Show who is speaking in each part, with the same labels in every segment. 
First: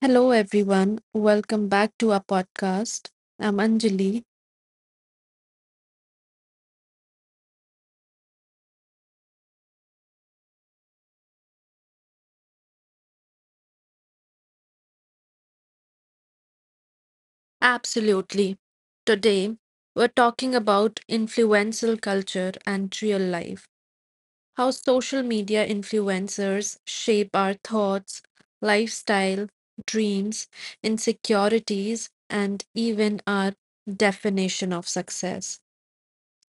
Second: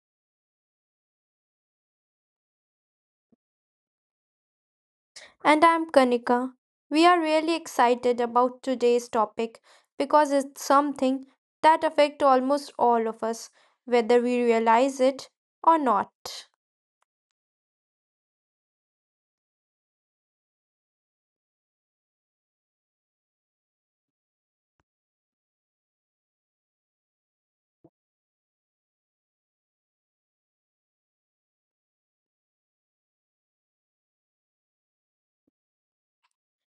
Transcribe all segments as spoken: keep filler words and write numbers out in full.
Speaker 1: Hello, everyone. Welcome back to our podcast. I'm Anjali.
Speaker 2: And I'm Kanika. We are really excited about today's topic because it's something that affects almost all of us, whether we realize it or not.
Speaker 1: Absolutely. Today, we're talking about influential culture and real life, how social media influencers shape our thoughts, lifestyle, dreams, insecurities, and even our definition of success.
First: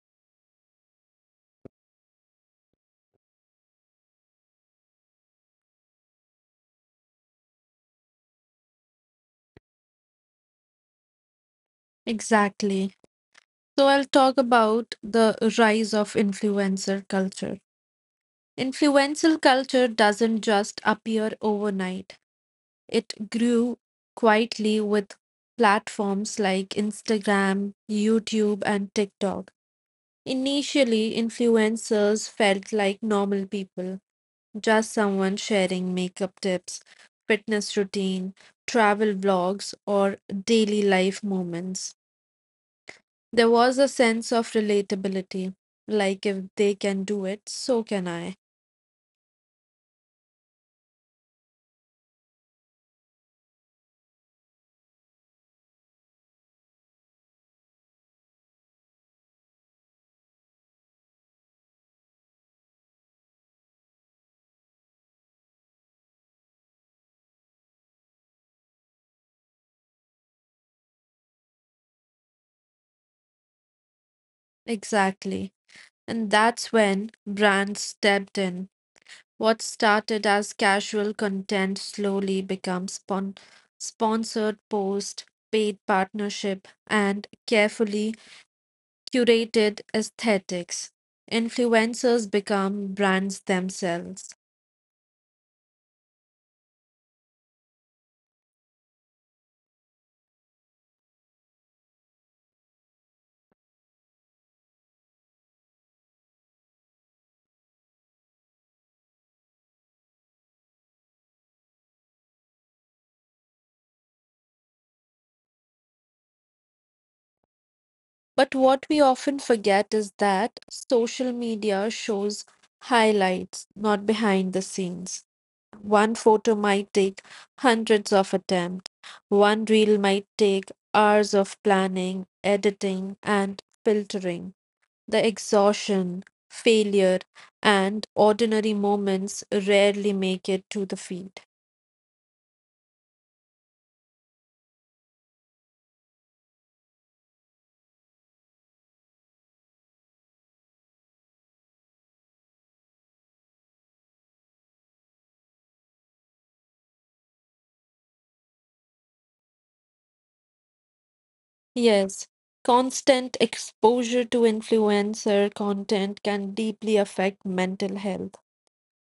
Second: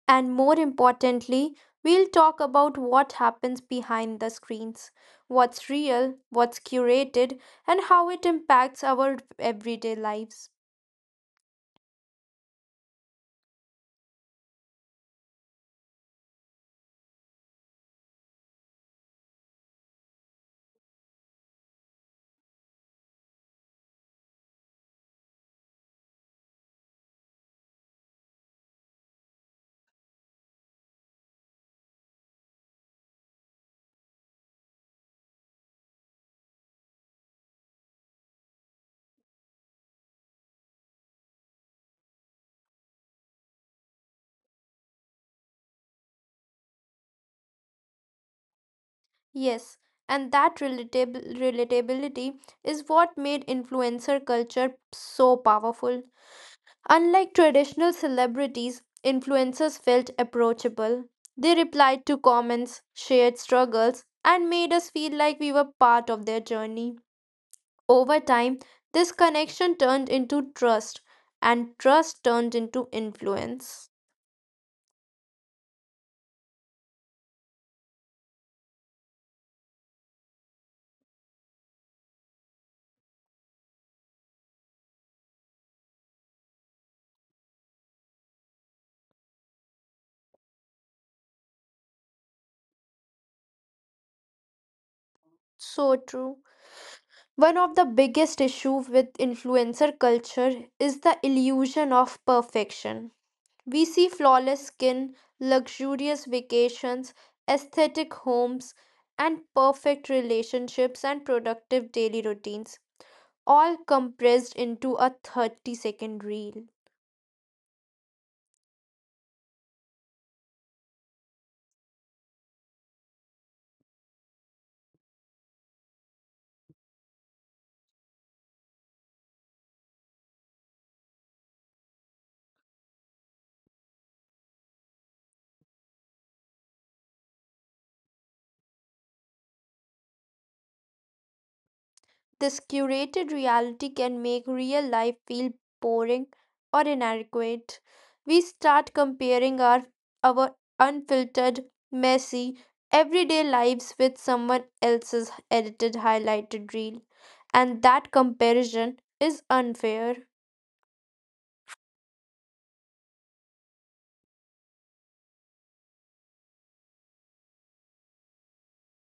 Speaker 2: And more importantly, we'll talk about what happens behind the screens, what's real, what's curated, and how it impacts our everyday lives.
Speaker 1: Exactly. So, I'll talk about the rise of influencer culture. Influential culture doesn't just appear overnight. It grew quietly with platforms like Instagram, YouTube, and TikTok. Initially, influencers felt like normal people, just someone sharing makeup tips, fitness routine, travel vlogs, or daily life moments. There was a sense of relatability, like if they can do it, so can I.
Speaker 2: Yes, and that relatab- relatability is what made influencer culture so powerful. Unlike traditional celebrities, influencers felt approachable. They replied to comments, shared struggles, and made us feel like we were part of their journey. Over time, this connection turned into trust, and trust turned into influence.
Speaker 1: Exactly. And that's when brands stepped in. What started as casual content slowly becomes spon- sponsored post, paid partnership, and carefully curated aesthetics. Influencers become brands themselves.
Speaker 2: So true. One of the biggest issues with influencer culture is the illusion of perfection. We see flawless skin, luxurious vacations, aesthetic homes, and perfect relationships and productive daily routines, all compressed into a thirty second reel.
Speaker 1: But what we often forget is that social media shows highlights, not behind the scenes. One photo might take hundreds of attempts. One reel might take hours of planning, editing, and filtering. The exhaustion, failure, and ordinary moments rarely make it to the feed.
Speaker 2: This curated reality can make real life feel boring or inadequate. We start comparing our, our unfiltered, messy, everyday lives with someone else's edited, highlighted reel. And that comparison is unfair.
Speaker 1: Yes, constant exposure to influencer content can deeply affect mental health.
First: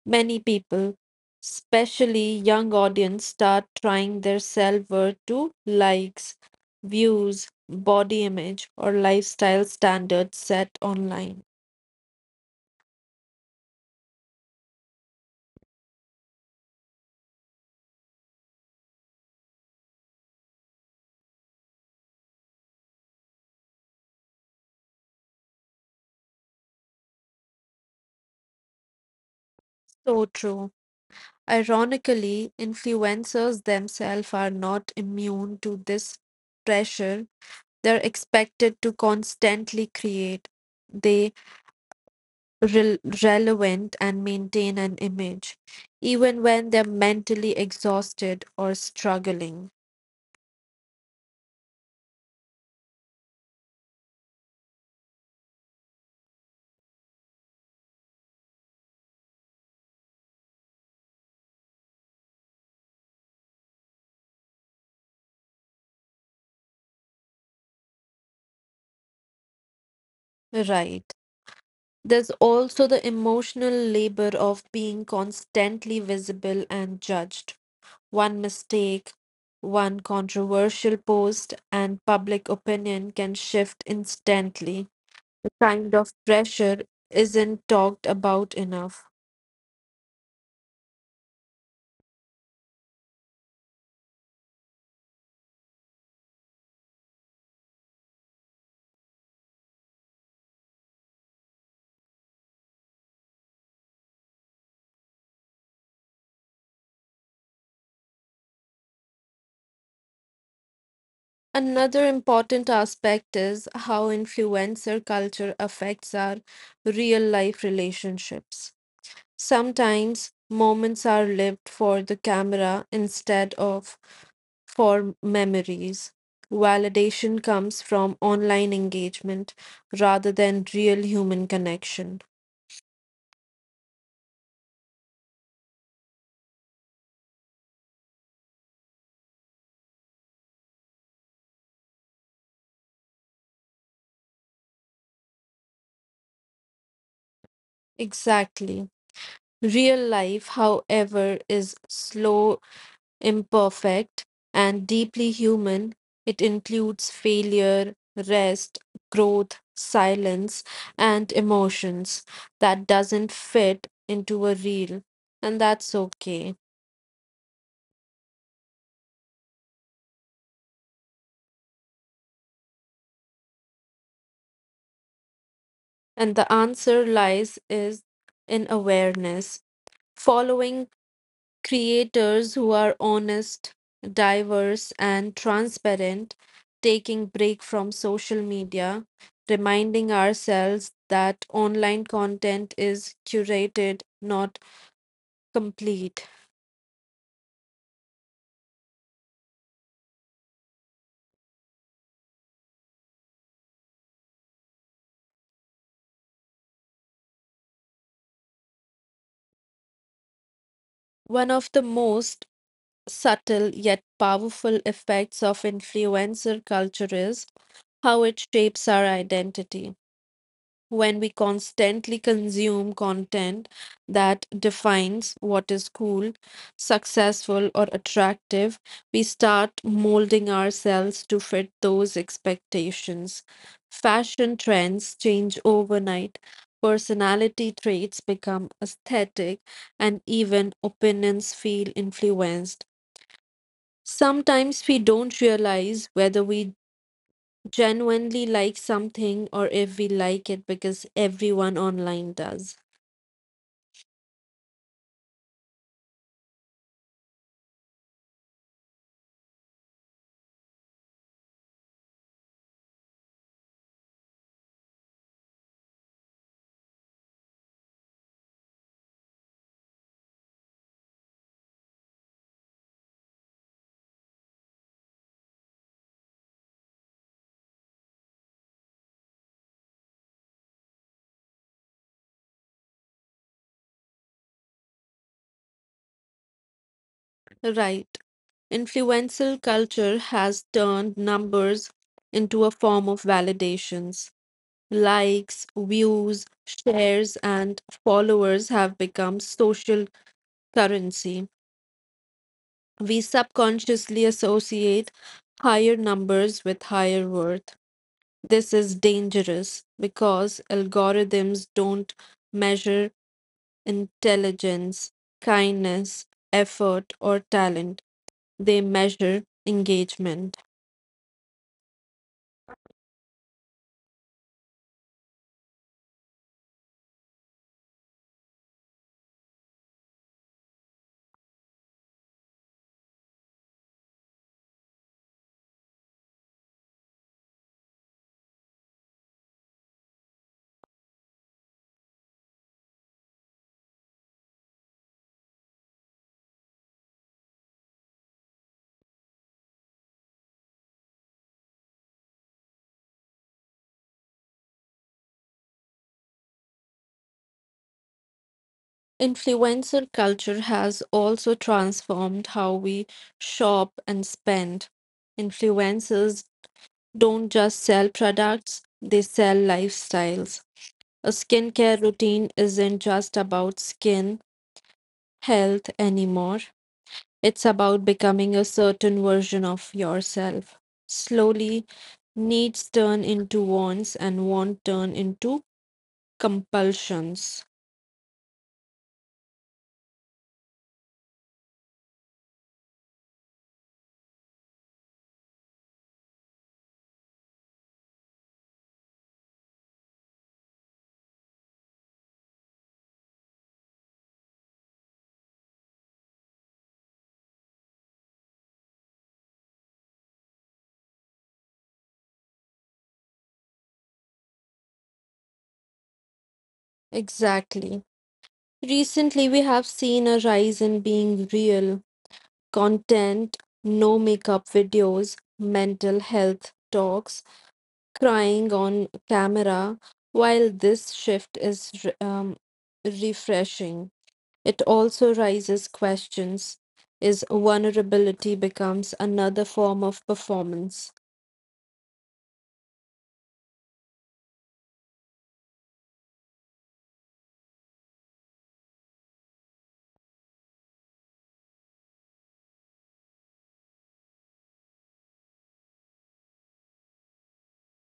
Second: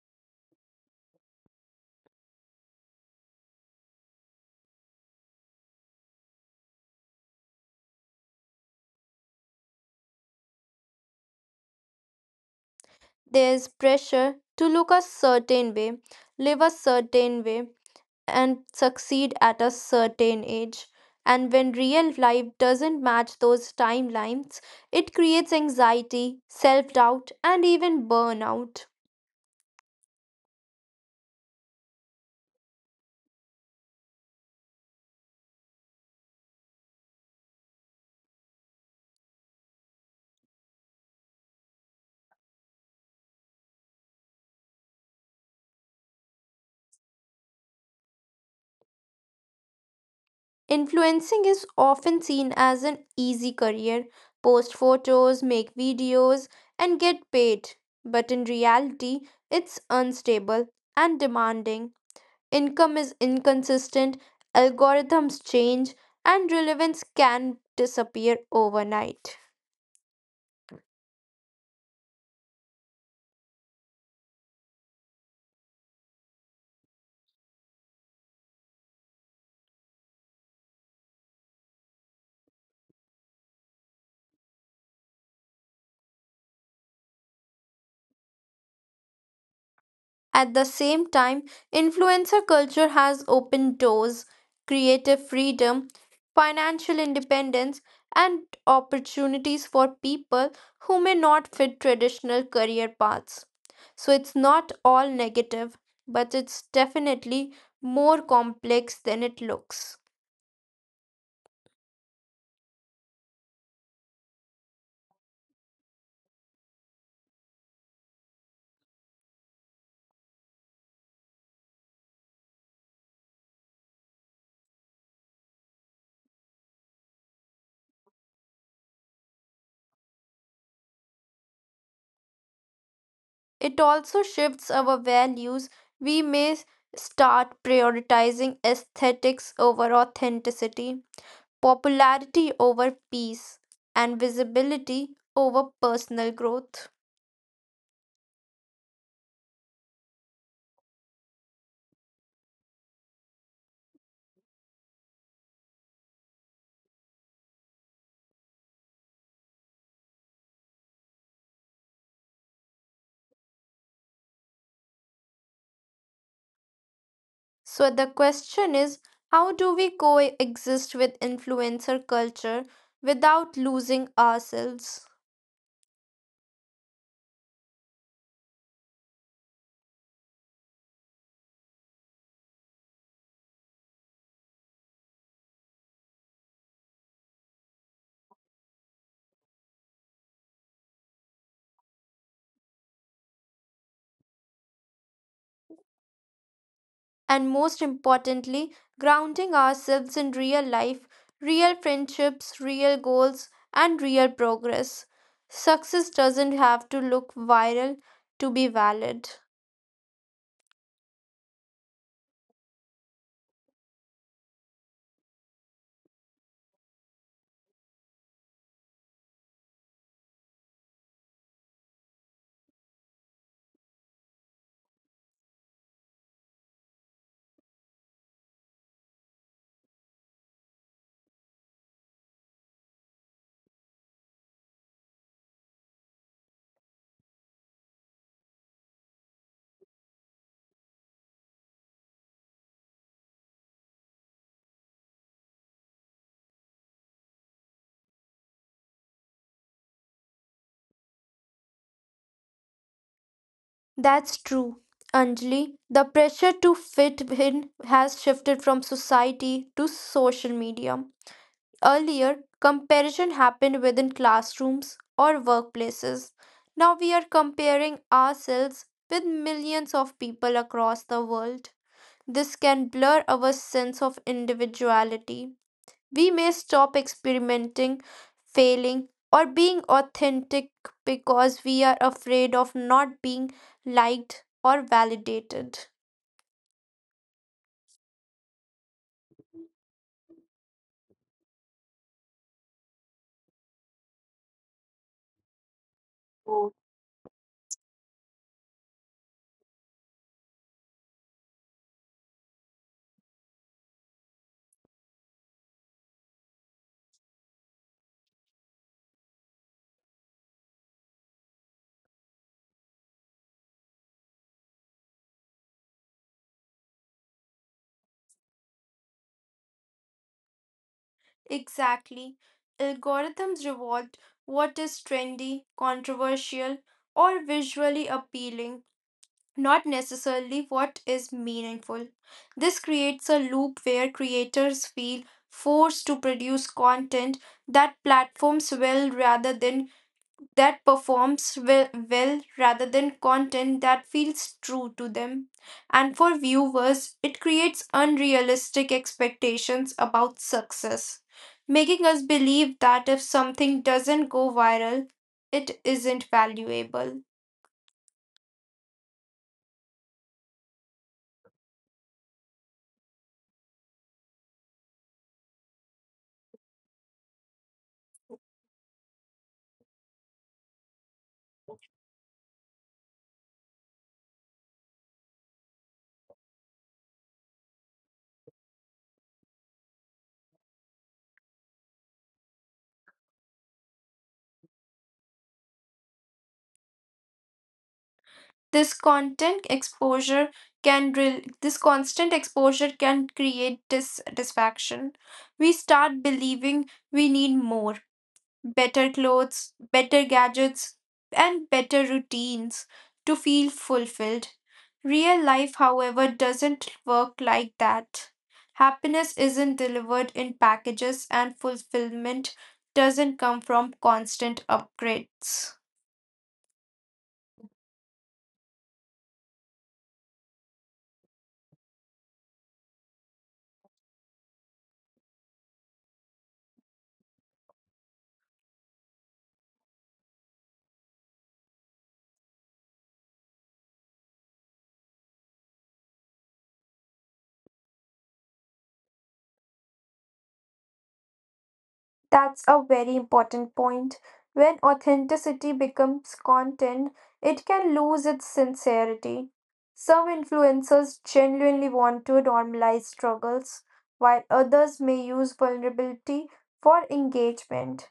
Speaker 1: Many people, especially young audience, start trying their self-worth to likes, views, body image, or lifestyle standards set online.
Speaker 2: There's pressure to look a certain way, live a certain way, and succeed at a certain age. And when real life doesn't match those timelines, it creates anxiety, self doubt, and even burnout.
Speaker 1: So true. Ironically, influencers themselves are not immune to this pressure. They're expected to constantly create, they rel relevant and maintain an image, even when they're mentally exhausted or struggling.
Speaker 2: Influencing is often seen as an easy career post photos, make videos, and get paid. But in reality, it's unstable and demanding. Income is inconsistent, algorithms change, and relevance can disappear overnight.
Speaker 1: Right. There's also the emotional labor of being constantly visible and judged. One mistake, one controversial post, and public opinion can shift instantly. The kind of pressure isn't talked about enough.
Speaker 2: At the same time, influencer culture has opened doors, creative freedom, financial independence, and opportunities for people who may not fit traditional career paths. So it's not all negative, but it's definitely more complex than it looks.
Speaker 1: Another important aspect is how influencer culture affects our real life relationships. Sometimes moments are lived for the camera instead of for memories. Validation comes from online engagement rather than real human connection.
Speaker 2: It also shifts our values. We may start prioritizing aesthetics over authenticity, popularity over peace, and visibility over personal growth.
Speaker 1: Exactly. Real life, however, is slow, imperfect, and deeply human. It includes failure, rest, growth, silence, and emotions that doesn't fit into a reel, and that's okay.
Speaker 2: So, the question is, how do we coexist with influencer culture without losing ourselves?
Speaker 1: And the answer lies is in awareness, following creators who are honest, diverse, and transparent, taking break from social media, reminding ourselves that online content is curated, not complete.
Speaker 2: And most importantly, grounding ourselves in real life, real friendships, real goals, and real progress. Success doesn't have to look viral to be valid.
Speaker 1: One of the most subtle yet powerful effects of influencer culture is how it shapes our identity. When we constantly consume content that defines what is cool, successful, or attractive, we start molding ourselves to fit those expectations. Fashion trends change overnight, personality traits become aesthetic, and even opinions feel influenced. Sometimes we don't realize whether we genuinely like something or if we like it because everyone online does.
Speaker 2: That's true, Anjali. The pressure to fit in has shifted from society to social media. Earlier, comparison happened within classrooms or workplaces. Now we are comparing ourselves with millions of people across the world. This can blur our sense of individuality. We may stop experimenting, failing, or being authentic because we are afraid of not being liked or validated.
Speaker 1: Right. Influential culture has turned numbers into a form of validations. Likes, views, shares, and followers have become social currency. We subconsciously associate higher numbers with higher worth. This is dangerous because algorithms don't measure intelligence, kindness, effort, or talent. They measure engagement.
Speaker 2: Exactly. Algorithms reward what is trendy, controversial, or visually appealing, not necessarily what is meaningful. This creates a loop where creators feel forced to produce content that platforms will rather than that performs well, well rather than content that feels true to them. And for viewers, it creates unrealistic expectations about success, making us believe that if something doesn't go viral, it isn't valuable.
Speaker 1: Influencer culture has also transformed how we shop and spend. Influencers don't just sell products, they sell lifestyles. A skincare routine isn't just about skin health anymore, it's about becoming a certain version of yourself. Slowly, needs turn into wants and want turn into compulsions.
Speaker 2: This content exposure can rel- this constant exposure can create dissatisfaction. We start believing we need more better clothes, better gadgets, and better routines to feel fulfilled. Real life, however, doesn't work like that. Happiness isn't delivered in packages, and fulfillment doesn't come from constant upgrades.
Speaker 1: Exactly. Recently, we have seen a rise in being real, content, no makeup videos, mental health talks, crying on camera. While this shift is re- um, refreshing, it also raises questions is vulnerability becomes another form of performance.
Speaker 2: That's a very important point. When authenticity becomes content, it can lose its sincerity. Some influencers genuinely want to normalize struggles, while others may use vulnerability for engagement.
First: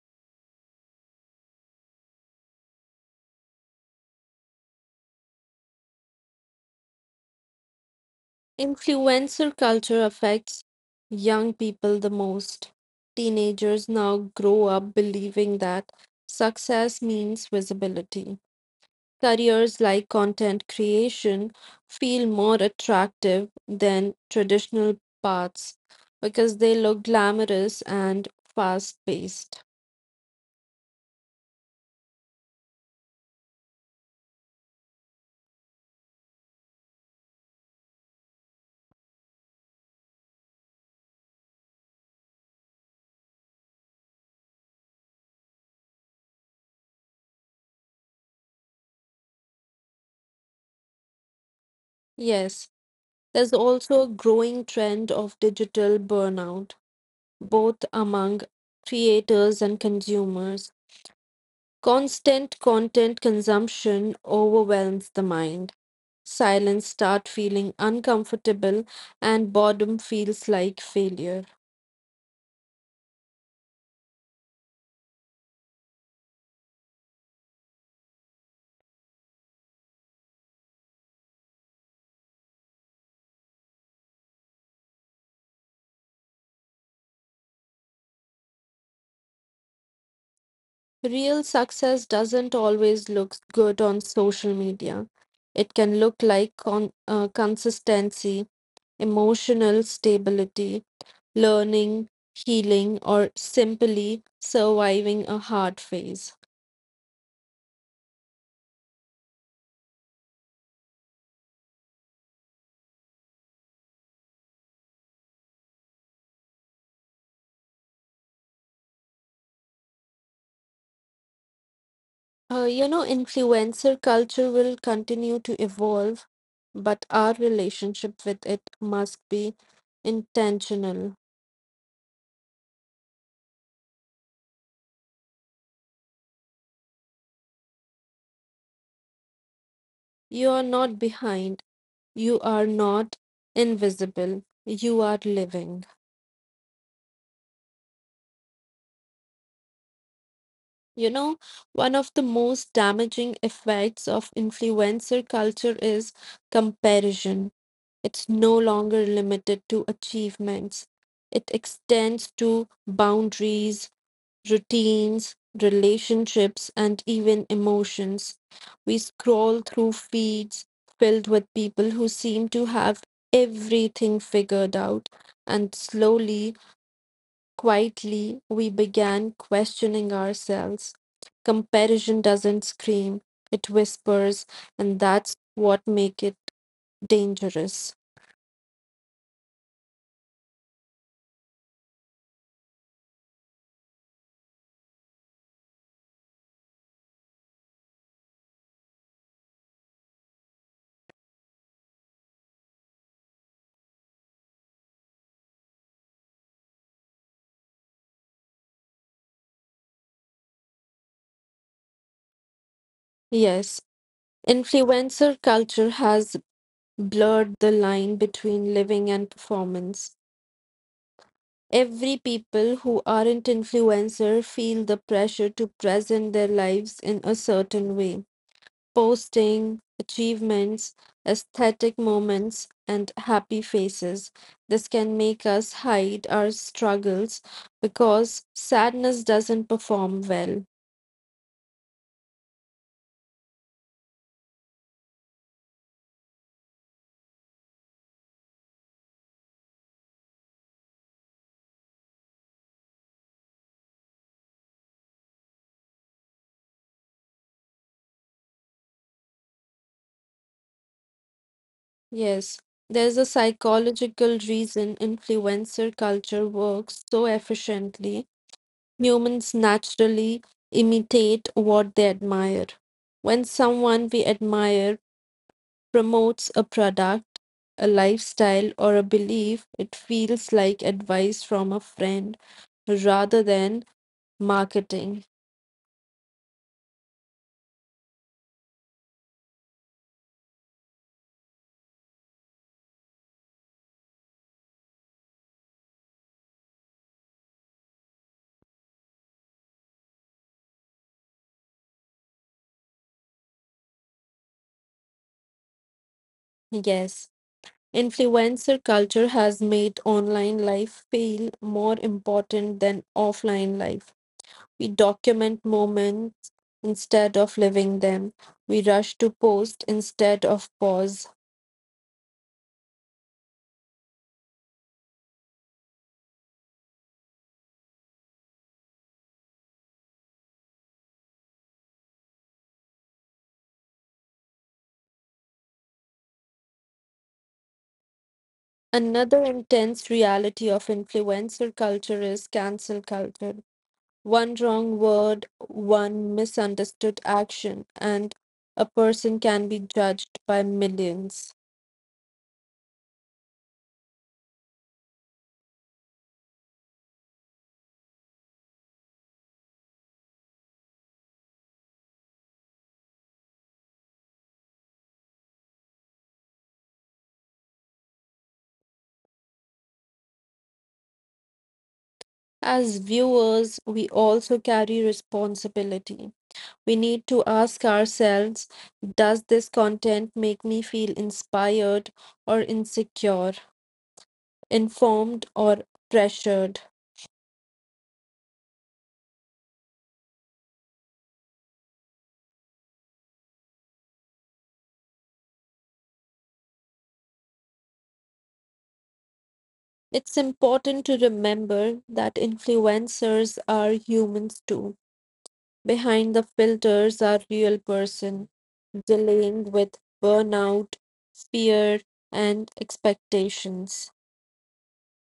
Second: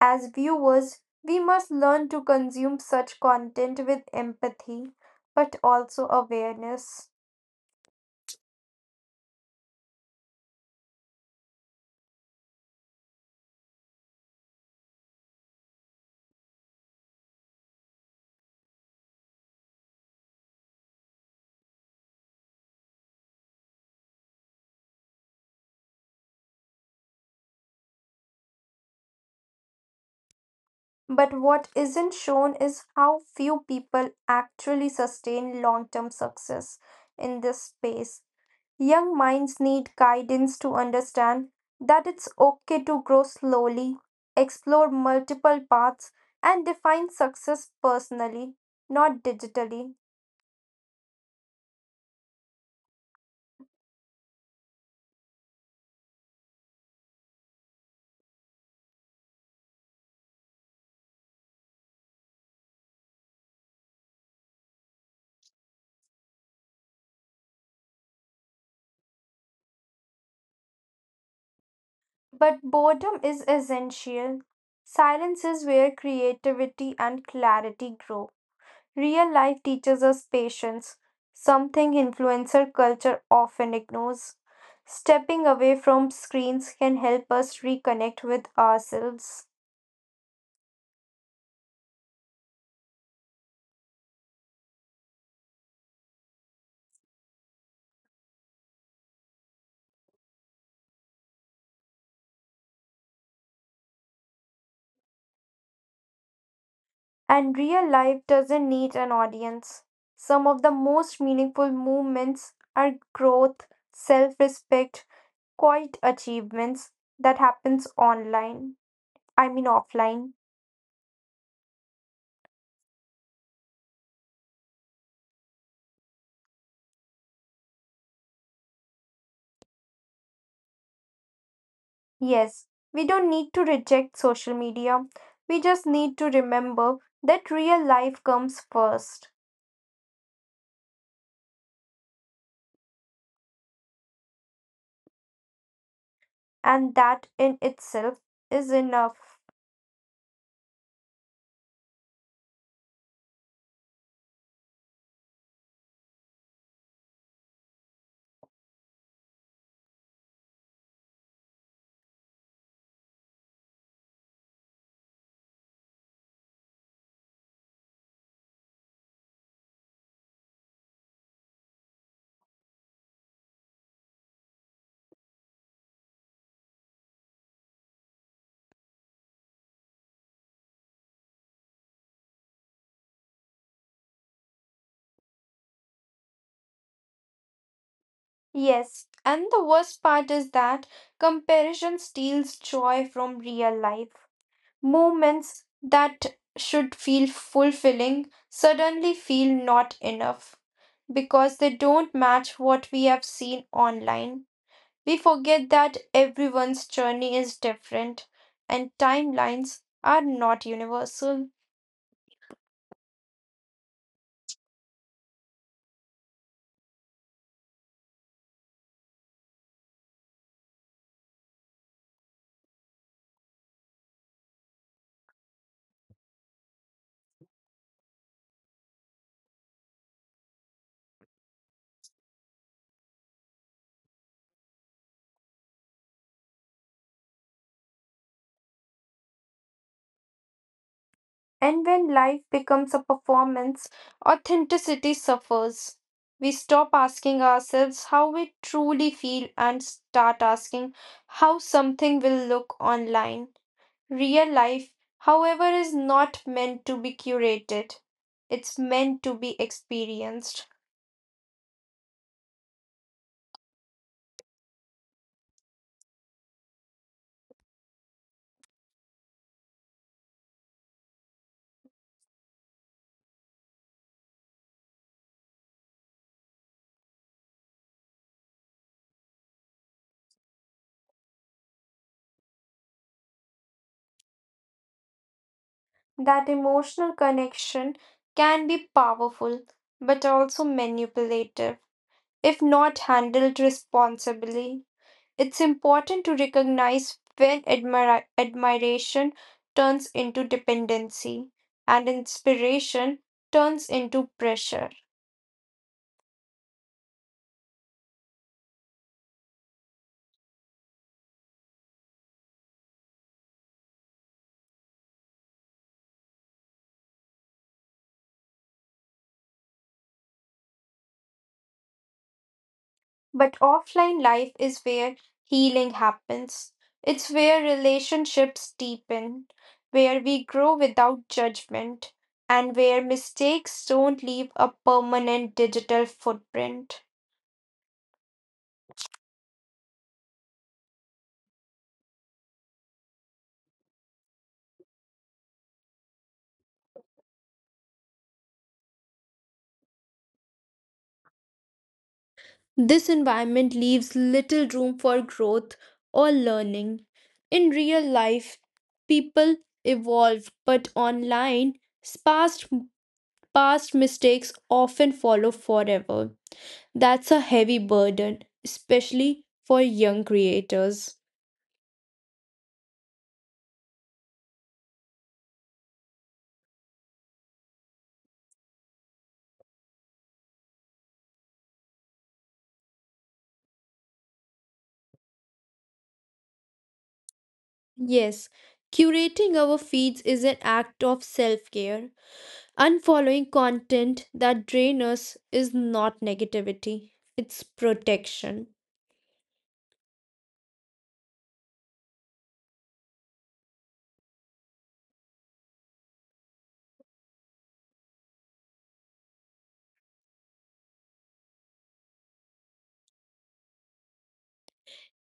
Speaker 2: As viewers, we must learn to consume such content with empathy, but also awareness.
Speaker 1: Influencer culture affects young people the most. Teenagers now grow up believing that success means visibility. Careers like content creation feel more attractive than traditional paths because they look glamorous and fast paced.
Speaker 2: But what isn't shown is how few people actually sustain long term success in this space. Young minds need guidance to understand that it's okay to grow slowly, explore multiple paths, and define success personally, not digitally.
Speaker 1: Yes, there's also a growing trend of digital burnout, both among creators and consumers. Constant content consumption overwhelms the mind. Silence start feeling uncomfortable and boredom feels like failure.
Speaker 2: But boredom is essential. Silence is where creativity and clarity grow. Real life teaches us patience, something influencer culture often ignores. Stepping away from screens can help us reconnect with ourselves.
Speaker 1: Real success doesn't always look good on social media. It can look like con- uh, consistency, emotional stability, learning, healing, or simply surviving a hard phase.
Speaker 2: And real life doesn't need an audience. Some of the most meaningful movements are growth, self respect, quiet achievements that happens online. I mean offline.
Speaker 1: Uh, you know, influencer culture will continue to evolve, but our relationship with it must be intentional.
Speaker 2: Yes, we don't need to reject social media. We just need to remember that real life comes first,
Speaker 1: You are not behind, you are not invisible, you are living.
Speaker 2: and that in itself is enough.
Speaker 1: You know, One of the most damaging effects of influencer culture is comparison. It's no longer limited to achievements, it extends to boundaries, routines, relationships, and even emotions. We scroll through feeds filled with people who seem to have everything figured out, and slowly, quietly, we began questioning ourselves. Comparison doesn't scream, it whispers, and that's what makes it dangerous.
Speaker 2: Yes, and the worst part is that comparison steals joy from real life. Moments that should feel fulfilling suddenly feel not enough because they don't match what we have seen online. We forget that everyone's journey is different and timelines are not universal.
Speaker 1: Yes, influencer culture has blurred the line between living and performance. Every people who aren't influencer feel the pressure to present their lives in a certain way. Posting achievements, aesthetic moments, and happy faces. This can make us hide our struggles because sadness doesn't perform well.
Speaker 2: And when life becomes a performance, authenticity suffers. We stop asking ourselves how we truly feel and start asking how something will look online. Real life, however, is not meant to be curated, it's meant to be experienced.
Speaker 1: Yes, there's a psychological reason influencer culture works so efficiently. Humans naturally imitate what they admire. When someone we admire promotes a product, a lifestyle, or a belief, it feels like advice from a friend rather than marketing.
Speaker 2: That emotional connection can be powerful but also manipulative if not handled responsibly. It's important to recognize when admira- admiration turns into dependency and inspiration turns into pressure.
Speaker 1: Yes, influencer culture has made online life feel more important than offline life. We document moments instead of living them. We rush to post instead of pause.
Speaker 2: But offline life is where healing happens. It's where relationships deepen, where we grow without judgment, and where mistakes don't leave a permanent digital footprint.
Speaker 1: Another intense reality of influencer culture is cancel culture. One wrong word, one misunderstood action, and a person can be judged by millions.
Speaker 2: This environment leaves little room for growth or learning. In real life, people evolve, but online, past, past mistakes often follow forever. That's a heavy burden, especially for young creators.
Speaker 1: As viewers, we also carry responsibility. We need to ask ourselves, does this content make me feel inspired or insecure, informed or pressured?
Speaker 2: Yes, curating our feeds is an act of self care. Unfollowing content that drains us is not negativity, it's protection.
Speaker 1: It's important to remember that influencers are humans too. Behind the filters are real person dealing with burnout, fear, and expectations.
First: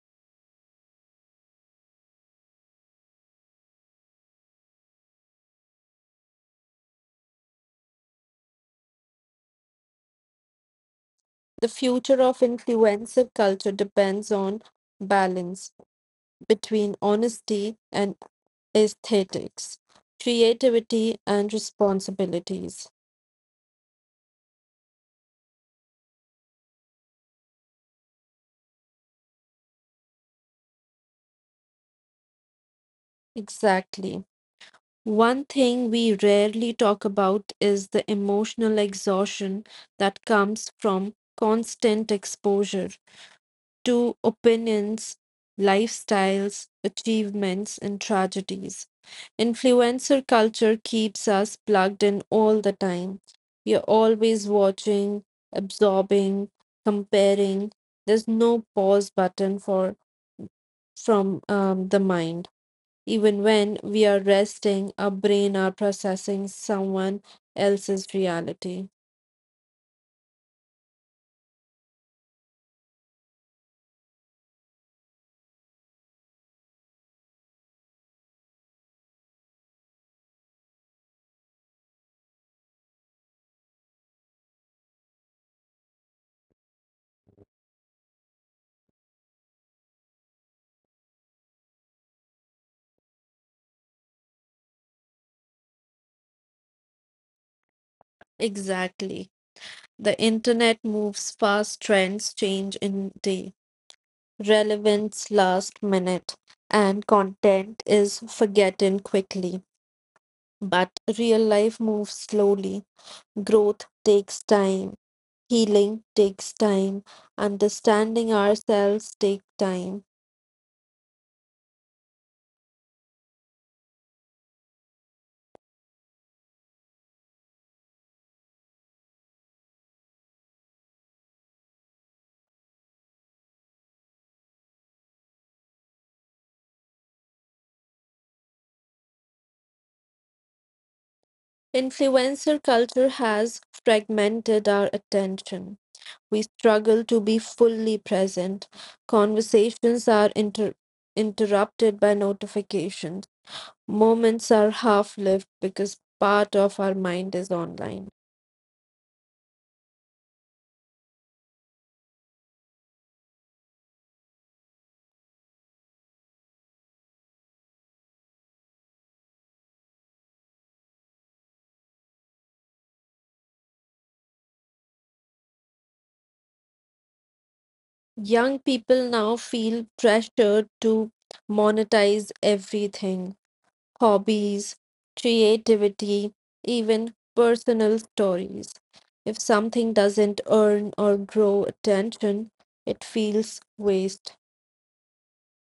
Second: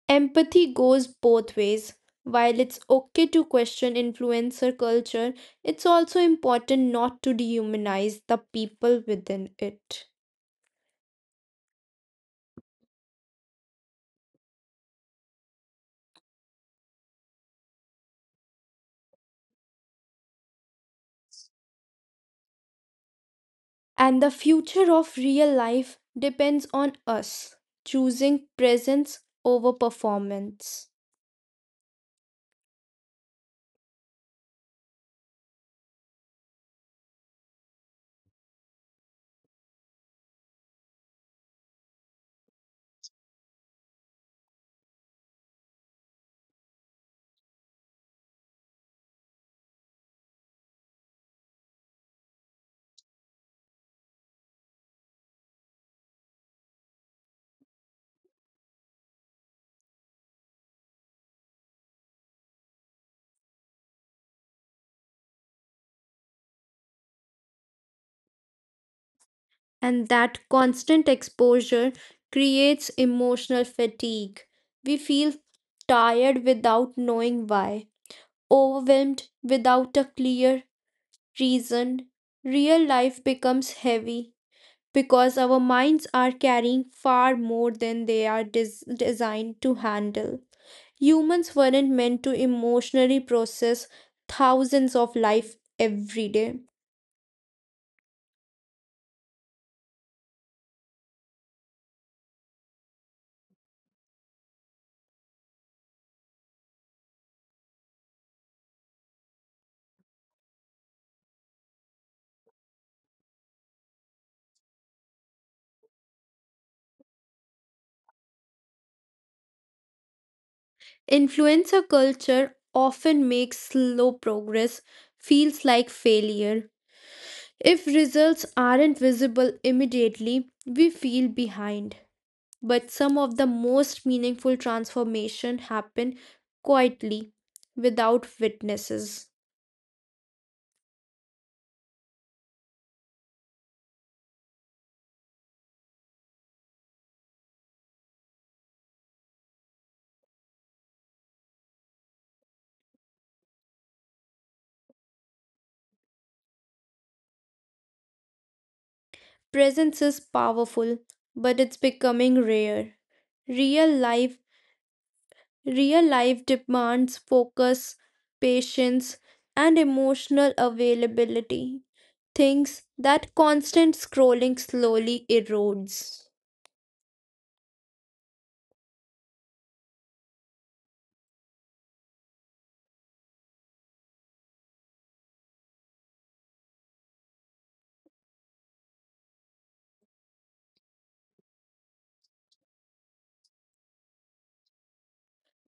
Speaker 2: Empathy goes both ways. While it's okay to question influencer culture, it's also important not to dehumanize the people within it.
Speaker 1: The future of influencer culture depends on balance between honesty and aesthetics, creativity and responsibilities.
Speaker 2: And the future of real life depends on us choosing presence over performance.
Speaker 1: Exactly. One thing we rarely talk about is the emotional exhaustion that comes from constant exposure to opinions, lifestyles, achievements, and tragedies. Influencer culture keeps us plugged in all the time. We are always watching, absorbing, comparing. There's no pause button for from um, the mind. Even when we are resting, our brain are processing someone else's reality.
Speaker 2: And that constant exposure creates emotional fatigue. We feel tired without knowing why, overwhelmed without a clear reason, real life becomes heavy because our minds are carrying far more than they are des- designed to handle. Humans weren't meant to emotionally process thousands of life every day.
Speaker 1: Exactly. The internet moves fast, trends change in days, relevance last minute, and content is forgotten quickly. But real life moves slowly. Growth takes time. Healing takes time. Understanding ourselves takes time.
Speaker 2: Influencer culture often makes slow progress feels like failure. If results aren't visible immediately, we feel behind. But some of the most meaningful transformation happen quietly without witnesses.
Speaker 1: Influencer culture has fragmented our attention. We struggle to be fully present. Conversations are inter- interrupted by notifications. Moments are half lived because part of our mind is online.
Speaker 2: Presence is powerful, but it's becoming rare. Real life, real life demands focus, patience, and emotional availability, things that constant scrolling slowly erodes.
Speaker 1: Young people now feel pressured to monetize everything, hobbies, creativity, even personal stories. If something doesn't earn or grow attention, it feels waste.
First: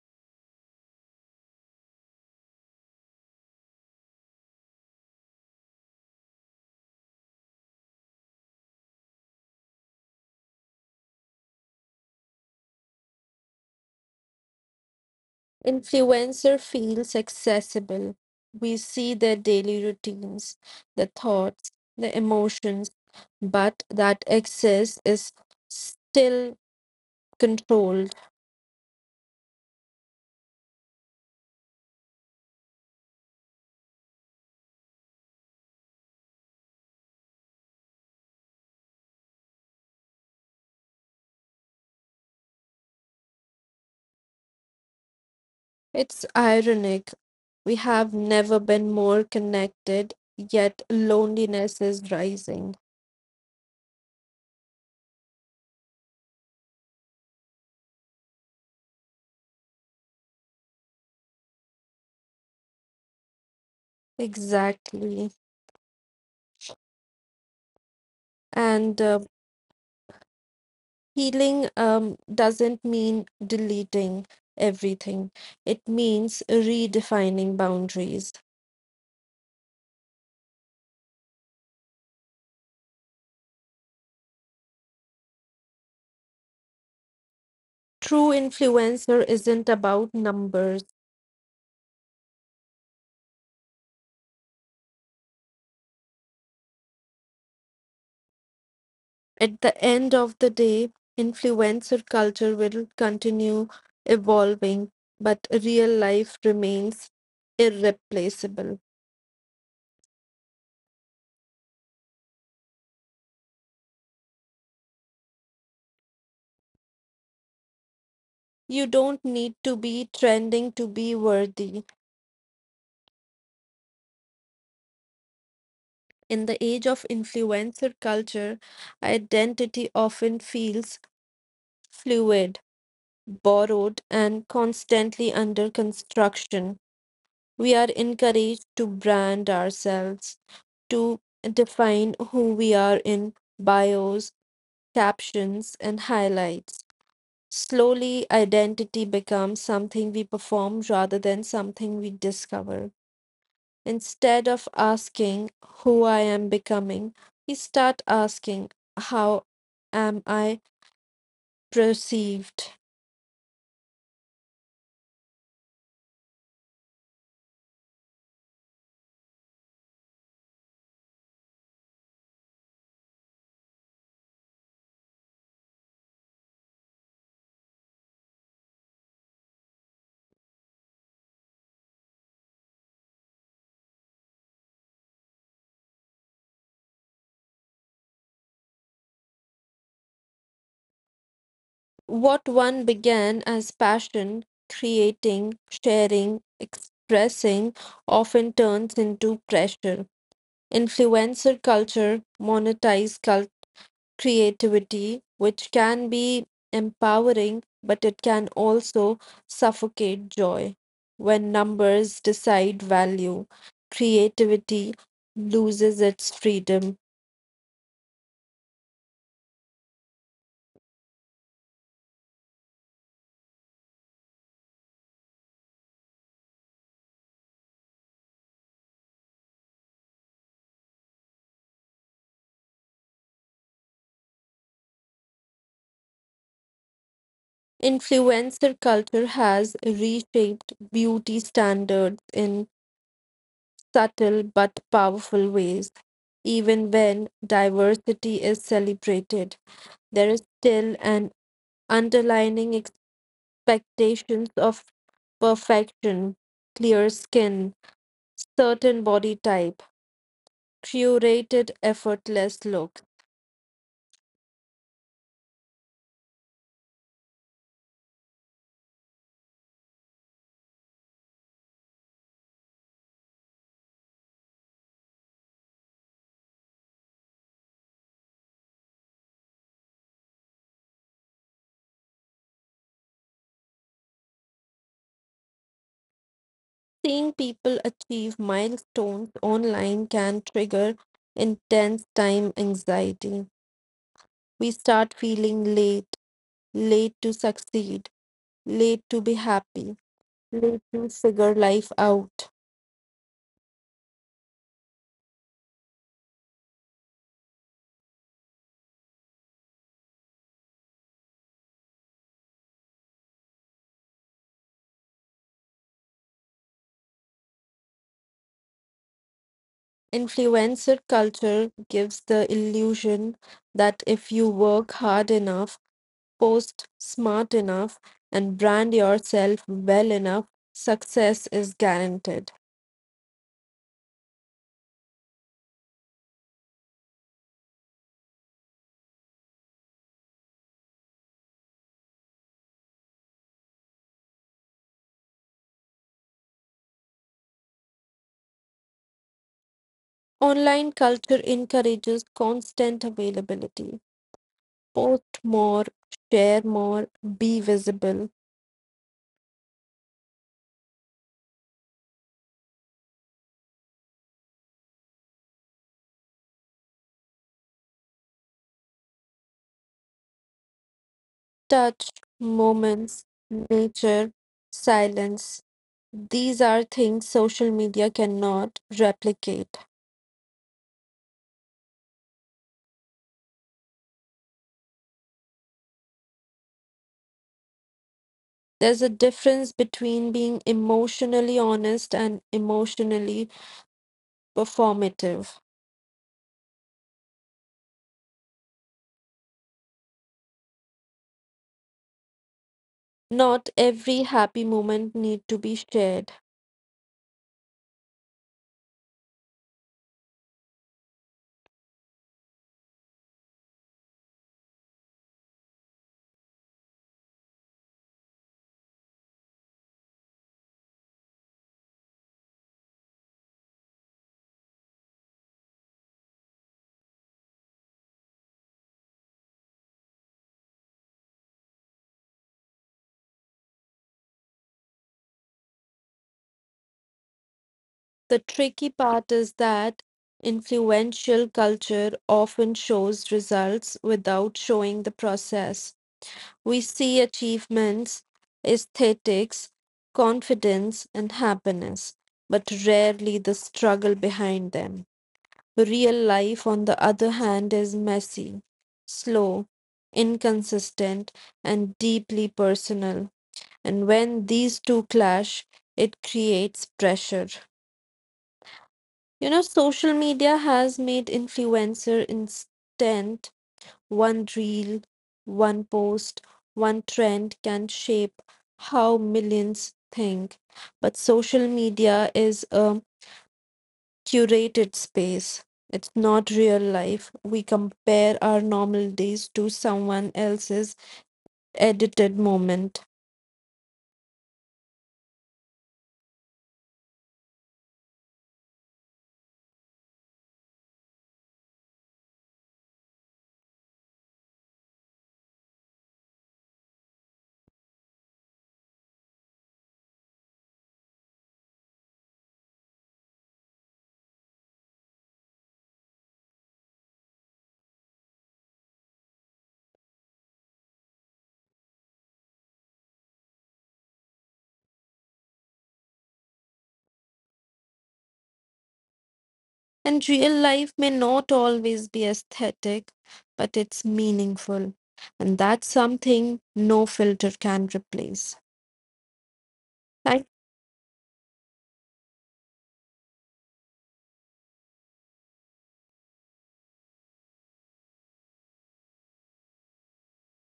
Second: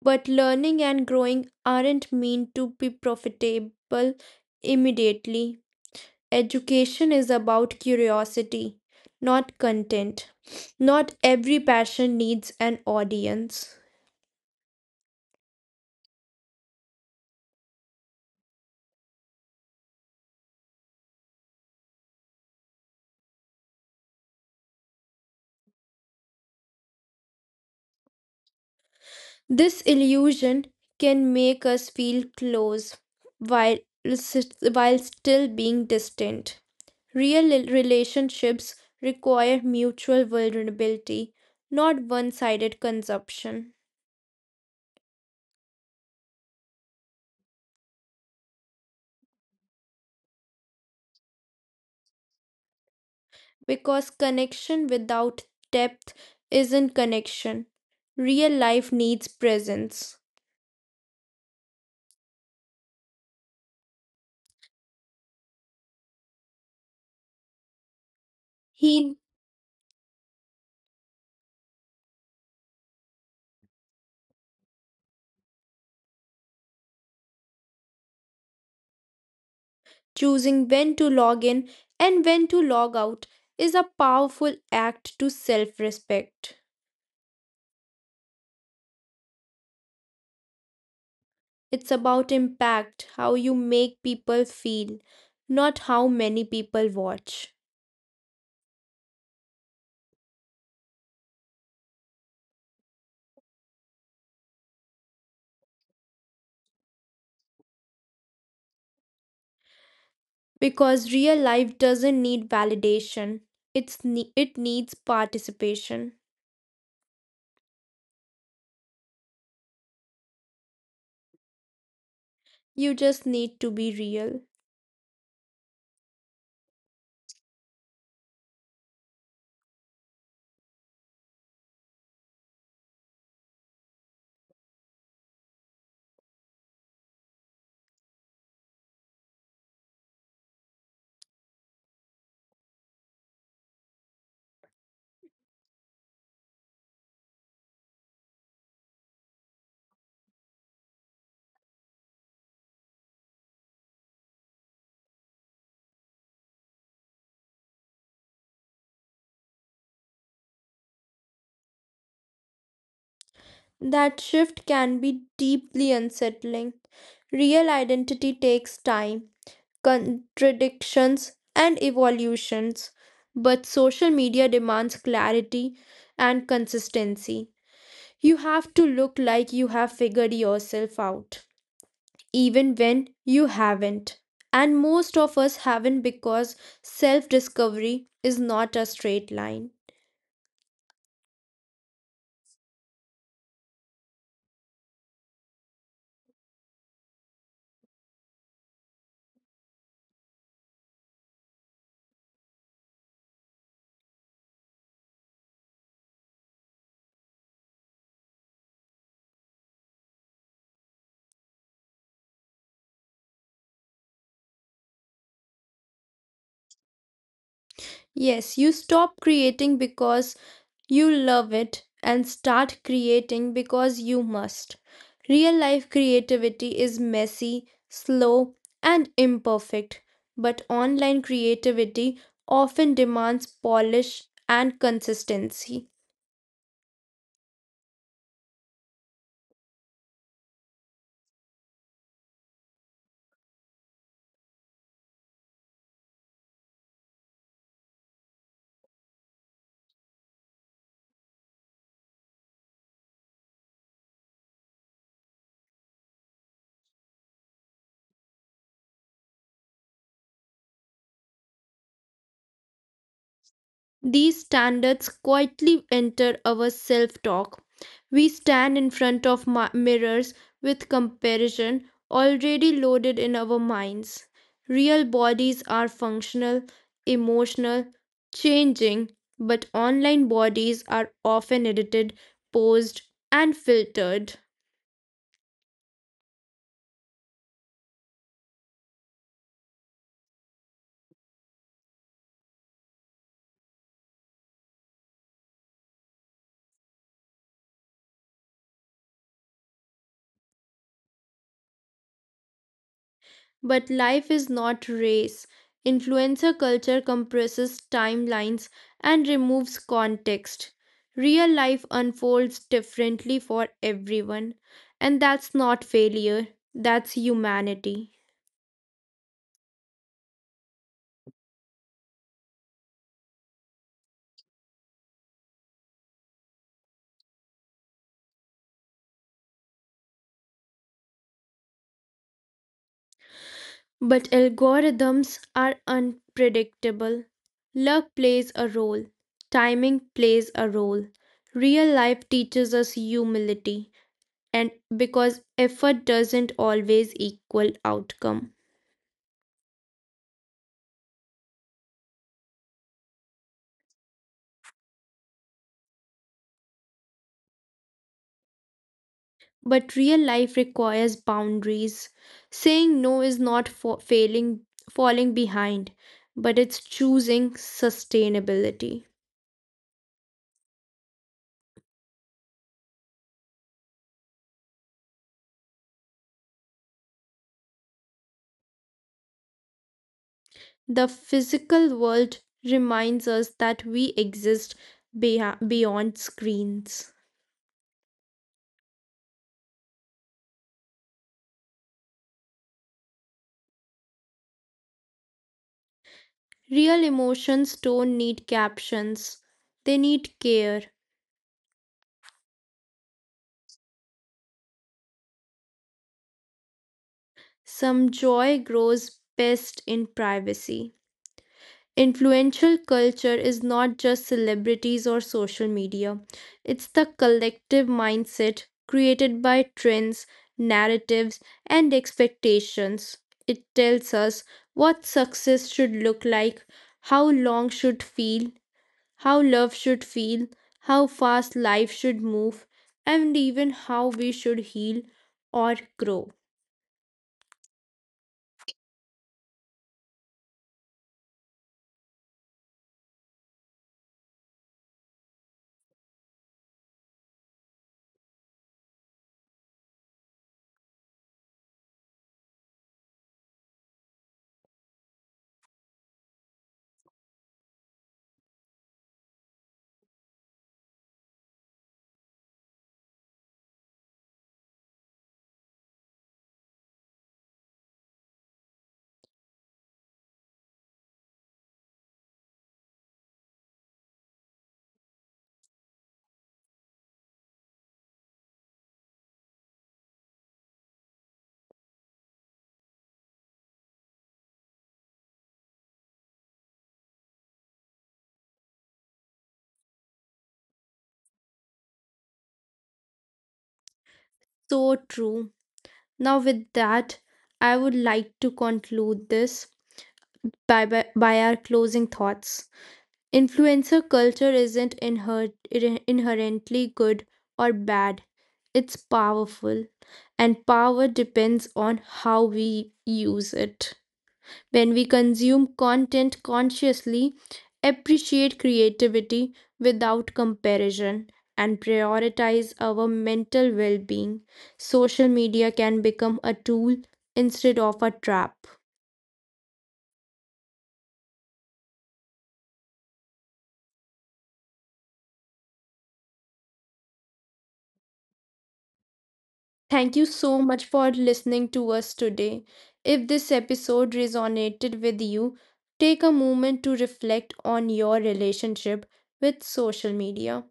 Speaker 2: But learning and growing aren't meant to be profitable immediately. Education is about curiosity, not content. Not every passion needs an audience.
Speaker 1: Influencer feels accessible. We see their daily routines, the thoughts, the emotions, but that access is still controlled.
Speaker 2: This illusion can make us feel close while, s- while still being distant. Real rel- relationships require mutual vulnerability, not one sided consumption.
Speaker 1: It's ironic. We have never been more connected, yet loneliness is rising.
Speaker 2: Because connection without depth isn't connection. Real life needs presence.
Speaker 1: Exactly. And
Speaker 2: He.
Speaker 1: uh, healing um, doesn't mean deleting everything, it means redefining boundaries.
Speaker 2: Choosing when to log in and when to log out is a powerful act to self respect.
Speaker 1: True influencer isn't about numbers.
Speaker 2: It's about impact, how you make people feel, not how many people watch.
Speaker 1: At the end of the day, influencer culture will continue evolving, but real life remains irreplaceable.
Speaker 2: Because real life doesn't need validation, it's ne- it needs participation.
Speaker 1: You don't need to be trending to be worthy.
Speaker 2: You just need to be real.
Speaker 1: In the age of influencer culture, identity often feels fluid, borrowed, and constantly under construction. We are encouraged to brand ourselves, to define who we are in bios, captions, and highlights. Slowly, identity becomes something we perform rather than something we discover. Instead of asking who I am becoming, we start asking how am I perceived?
Speaker 2: That shift can be deeply unsettling. Real identity takes time, contradictions, and evolutions, but social media demands clarity and consistency. You have to look like you have figured yourself out, even when you haven't. And most of us haven't because self discovery is not a straight line.
Speaker 1: What one began as passion, creating, sharing, expressing often turns into pressure. Influencer culture, monetized culture, creativity, which can be empowering, but it can also suffocate joy. When numbers decide value, creativity loses its freedom.
Speaker 2: Yes, you stop creating because you love it and start creating because you must. Real life creativity is messy, slow, and imperfect, but online creativity often demands polish and consistency.
Speaker 1: Influencer culture has reshaped beauty standards in subtle but powerful ways. Even when diversity is celebrated, there is still an underlining expectations of perfection, clear skin, certain body type, curated, effortless look.
Speaker 2: These standards quietly enter our self talk. We stand in front of mi- mirrors with comparison already loaded in our minds. Real bodies are functional, emotional, changing, but online bodies are often edited, posed, and filtered.
Speaker 1: Seeing people achieve milestones online can trigger intense time anxiety. We start feeling late, late to succeed, late to be happy, late to figure life out.
Speaker 2: But life is not race. Influencer culture compresses timelines and removes context. Real life unfolds differently for everyone, and that's not failure, that's humanity.
Speaker 1: Influencer culture gives the illusion that if you work hard enough, post smart enough, and brand yourself well enough, success is guaranteed.
Speaker 2: But algorithms are unpredictable. Luck plays a role, timing plays a role. Real life teaches us humility, and because effort doesn't always equal outcome.
Speaker 1: Online culture encourages constant availability. Post more, share more, be visible.
Speaker 2: But real life requires boundaries. Saying no is not for failing, falling behind, but it's choosing sustainability.
Speaker 1: Touch, moments, nature, silence. These are things social media cannot replicate.
Speaker 2: The physical world reminds us that we exist beha- beyond screens.
Speaker 1: There's a difference between being emotionally honest and emotionally performative.
Speaker 2: Real emotions don't need captions, they need care.
Speaker 1: Not every happy moment need to be shared.
Speaker 2: Some joy grows best in privacy. Influential culture is not just celebrities or social media, it's the collective mindset created by trends, narratives, and expectations. It tells us what success should look like, how long should feel, how love should feel, how fast life should move, and even how we should heal or grow.
Speaker 1: The tricky part is that influential culture often shows results without showing the process. We see achievements, aesthetics, confidence, and happiness, but rarely the struggle behind them. Real life, on the other hand, is messy, slow, inconsistent, and deeply personal. And when these two clash, it creates pressure. You know, social media has made influencer instant. One reel, one post, one trend can shape how millions think. But social media is a curated space. It's not real life. We compare our normal days to someone else's edited moment.
Speaker 2: So true. Now, with that, I would like to conclude this by, by, by our closing thoughts. Influencer culture isn't inher- inhe- inherently good or bad, it's powerful, and power depends on how we use it. When we consume content consciously, appreciate creativity without comparison, and prioritize our mental well being, social media can become a tool instead of a trap.
Speaker 1: And real life may not always be aesthetic, but it's meaningful. And that's something no filter can replace.
Speaker 2: Thank you
Speaker 1: Right?
Speaker 2: so much for listening to us today. If this episode resonated with you, take a moment to reflect on your relationship with social media.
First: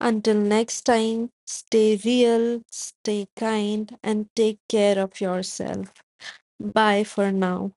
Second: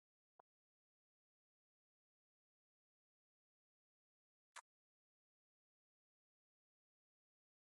Speaker 1: Until next time, stay real, stay kind, and take care of yourself. Bye for now.